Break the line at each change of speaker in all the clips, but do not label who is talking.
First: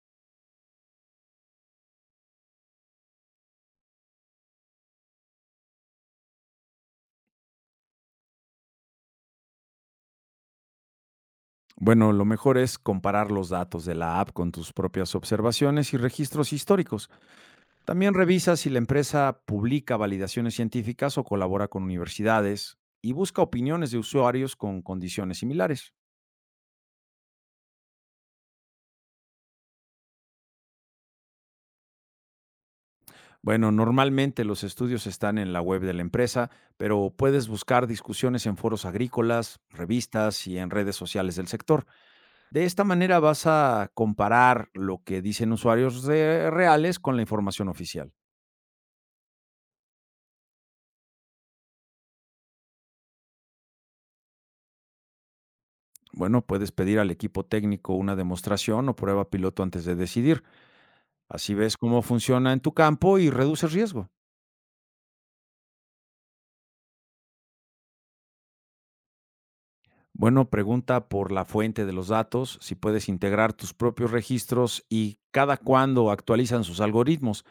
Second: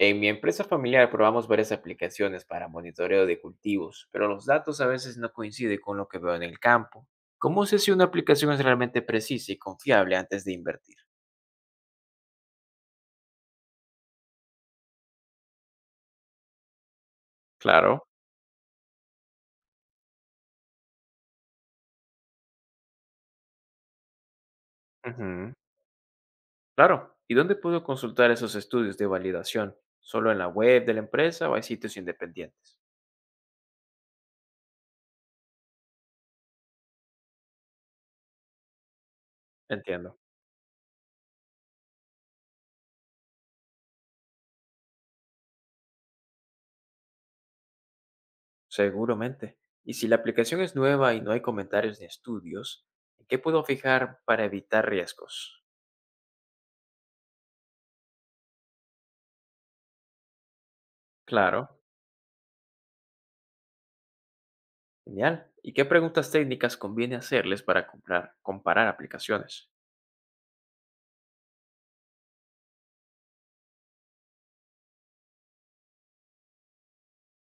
En mi empresa familiar probamos varias aplicaciones para monitoreo de cultivos, pero los datos a veces no coinciden con lo que veo en el campo. ¿Cómo sé si una aplicación es realmente precisa y confiable antes de invertir?
Bueno, lo mejor es comparar los datos de la app con tus propias observaciones y registros históricos.
Claro.
También revisa si la empresa publica validaciones científicas o colabora con universidades y busca opiniones de usuarios con condiciones
Ujú.
similares.
Claro. ¿Y dónde puedo consultar esos estudios de validación? ¿Solo en la web de la empresa o hay sitios independientes?
Bueno, normalmente los estudios están en la web de la empresa, pero puedes buscar discusiones en foros agrícolas,
Entiendo.
revistas y en redes sociales del sector. De esta manera vas a comparar lo que dicen reales con la información oficial.
Seguramente. Y si la aplicación es nueva y no hay comentarios ni estudios, ¿en qué puedo fijar para evitar riesgos?
Bueno, puedes pedir al equipo técnico una demostración o prueba piloto antes de decidir. Así
Claro.
ves cómo funciona en tu campo y reduces riesgo.
Genial. ¿Y qué preguntas técnicas conviene hacerles para comparar aplicaciones?
Bueno, pregunta por la fuente de los datos, si puedes integrar tus propios registros y cada cuándo actualizan sus algoritmos.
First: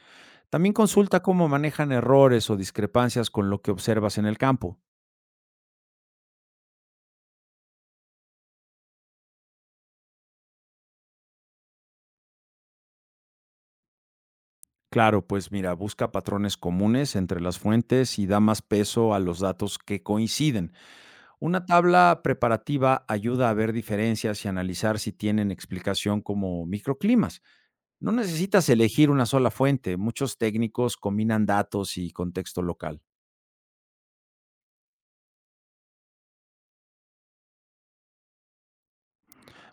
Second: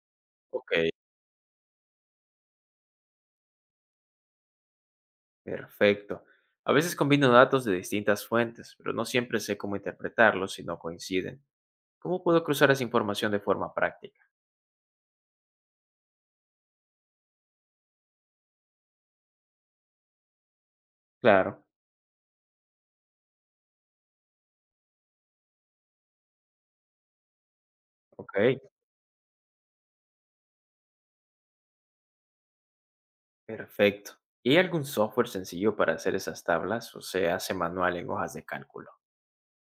Ok.
También consulta cómo manejan errores o discrepancias con lo que observas en el campo.
Perfecto. A veces combino datos de distintas fuentes, pero no siempre sé cómo interpretarlos si no coinciden. ¿Cómo puedo cruzar esa información de forma práctica?
Claro, pues mira, busca patrones comunes entre las fuentes y da más peso a los datos que coinciden.
Claro,
Una tabla preparativa ayuda a ver diferencias y analizar si tienen explicación como microclimas. No
ok,
necesitas elegir una sola fuente, muchos técnicos combinan datos y contexto local.
perfecto. ¿Y hay algún software sencillo para hacer esas tablas o se hace manual en hojas de cálculo?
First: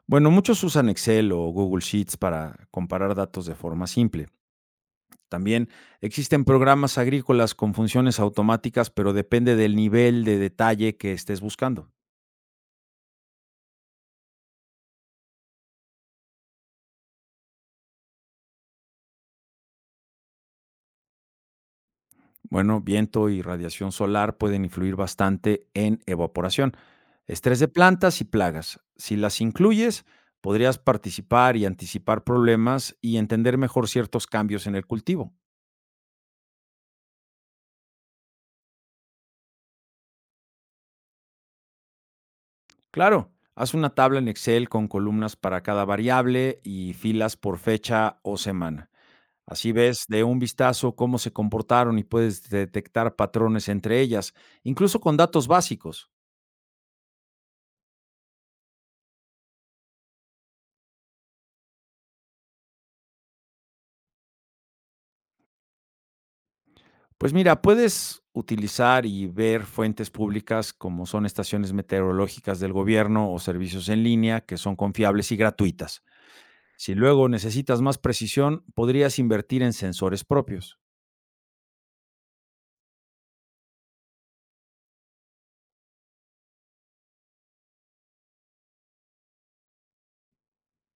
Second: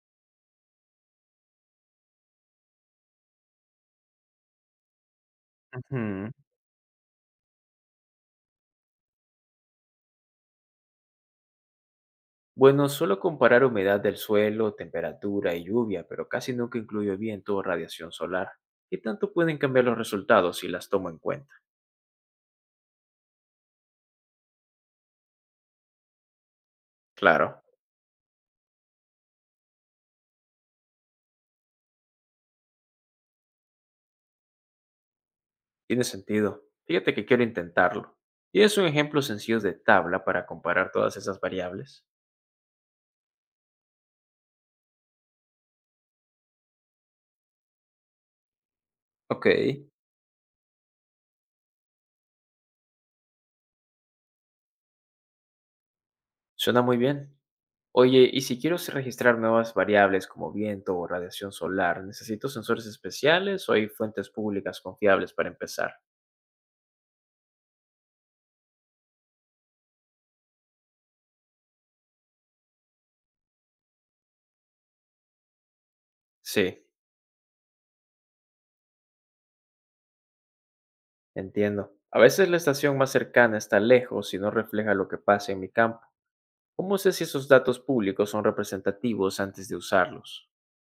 Bueno, muchos usan Excel o Google Sheets para comparar datos de forma simple. También
Ujú.
existen programas agrícolas con funciones automáticas, pero depende del nivel de detalle que estés buscando.
Bueno, suelo comparar humedad del suelo, temperatura y lluvia, pero casi nunca incluyo viento o radiación solar. ¿Qué tanto pueden cambiar los resultados si las tomo en cuenta?
Bueno, viento y radiación solar pueden influir bastante en evaporación, estrés
Claro,
de plantas y plagas. Si las incluyes, podrías participar y anticipar problemas y entender mejor ciertos cambios en el cultivo.
tiene sentido. Fíjate que quiero intentarlo. ¿Tienes un ejemplo sencillo de tabla para comparar todas esas variables?
Claro, haz una tabla en Excel con columnas para cada variable y filas por fecha o semana.
Ok,
Así ves de un vistazo cómo se comportaron y puedes detectar patrones entre ellas, incluso con datos básicos.
suena muy bien. Oye, y si quiero registrar nuevas variables como viento o radiación solar, ¿necesito sensores especiales o hay fuentes públicas confiables para empezar?
Pues mira, puedes utilizar y ver fuentes públicas como son estaciones meteorológicas del gobierno o servicios en línea que son confiables y gratuitas.
Sí.
Si luego necesitas más precisión, podrías invertir en sensores propios.
Entiendo. A veces la estación más cercana está lejos y no refleja lo que pasa en mi campo. ¿Cómo sé si esos datos públicos son representativos antes de usarlos?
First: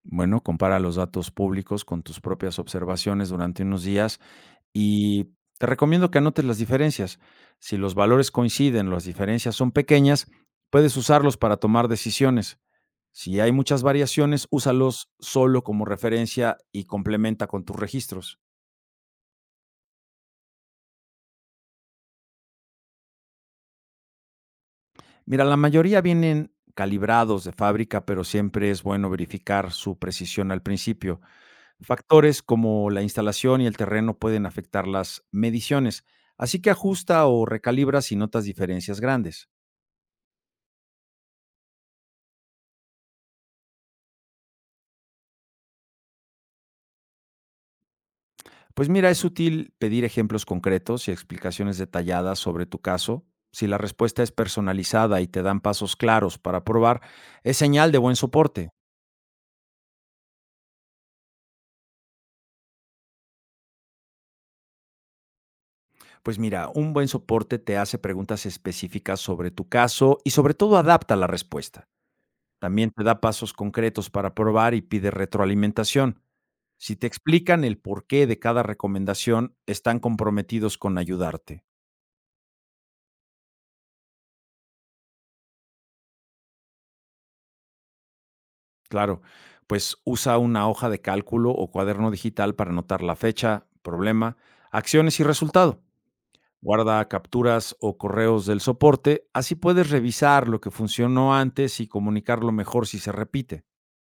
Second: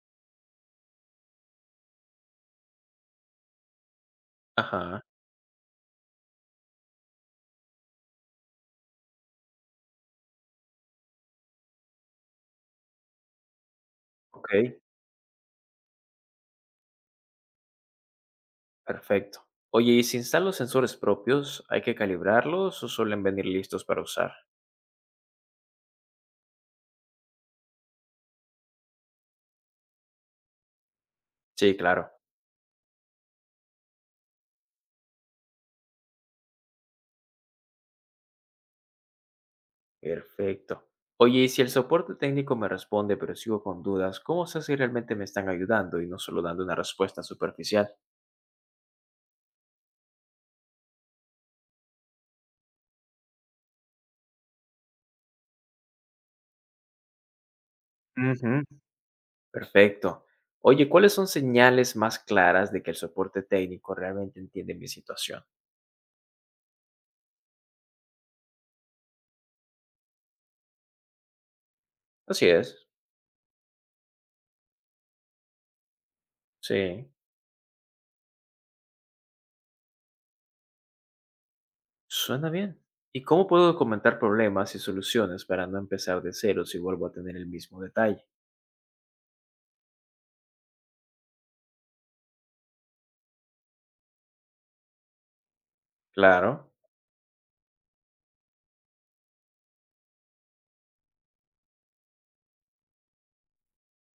Bueno, compara los datos públicos con tus propias observaciones durante unos días
Ajá,
y te recomiendo que anotes las diferencias. Si los valores coinciden, las diferencias son pequeñas, puedes usarlos para tomar decisiones. Si hay muchas variaciones,
ok,
úsalos solo como referencia y complementa con tus registros.
perfecto. Oye, ¿y si instalo sensores propios, hay que calibrarlos o suelen venir listos para usar?
Mira, la mayoría vienen calibrados de fábrica, pero siempre es bueno verificar su precisión al principio.
Sí, claro.
Factores como la instalación y el terreno pueden afectar las mediciones, así que ajusta o recalibra si notas diferencias grandes.
Perfecto. Oye, y si el soporte técnico me responde pero sigo con dudas, ¿cómo sé si realmente me están ayudando y no solo dando una respuesta superficial?
Pues mira, es útil pedir ejemplos concretos y explicaciones detalladas sobre tu caso. Si la respuesta es personalizada y te dan pasos claros para probar, es señal de buen
Ujú.
soporte.
Perfecto. Oye, ¿cuáles son señales más claras de que el soporte técnico realmente entiende mi situación?
Pues mira, un buen soporte te hace preguntas específicas sobre tu caso y sobre todo adapta la respuesta.
Así es.
También te da pasos concretos para probar y pide retroalimentación. Si te
Sí,
explican el porqué de cada recomendación, están comprometidos con ayudarte.
suena bien. ¿Y cómo puedo documentar problemas y soluciones para no empezar de cero si vuelvo a tener el mismo detalle?
Claro, pues usa una hoja de cálculo o cuaderno digital para anotar la fecha, problema, acciones y resultado.
Claro.
Guarda capturas o correos del soporte, así puedes revisar lo que funcionó antes y comunicarlo mejor si se repite.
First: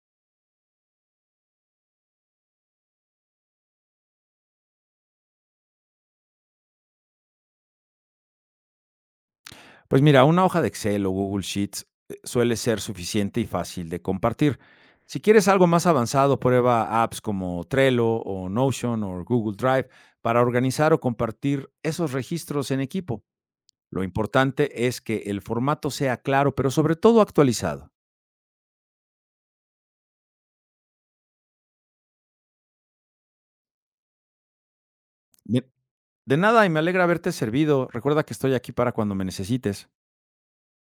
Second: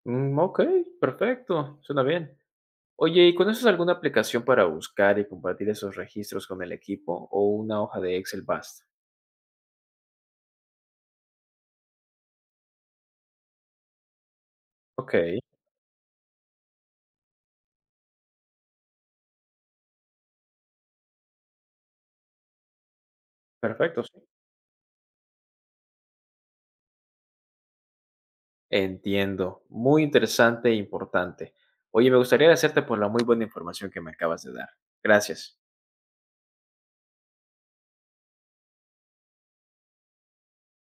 Mm, ok, perfecto, suena bien. Oye, ¿y conoces alguna aplicación para buscar y compartir esos registros con el equipo o una hoja de Excel basta?
Pues mira, una hoja de Excel o Google Sheets suele ser suficiente y fácil de compartir.
Ok,
Si quieres algo más avanzado, prueba apps como Trello o Notion o Google Drive para organizar o compartir esos registros en equipo.
perfecto.
Lo importante es que el formato sea claro, pero sobre todo actualizado.
Entiendo, muy interesante e importante. Oye, me gustaría agradecerte por la muy buena información que me acabas de dar. Gracias.
Bien. De nada y me alegra haberte servido. Recuerda que estoy aquí para cuando me necesites.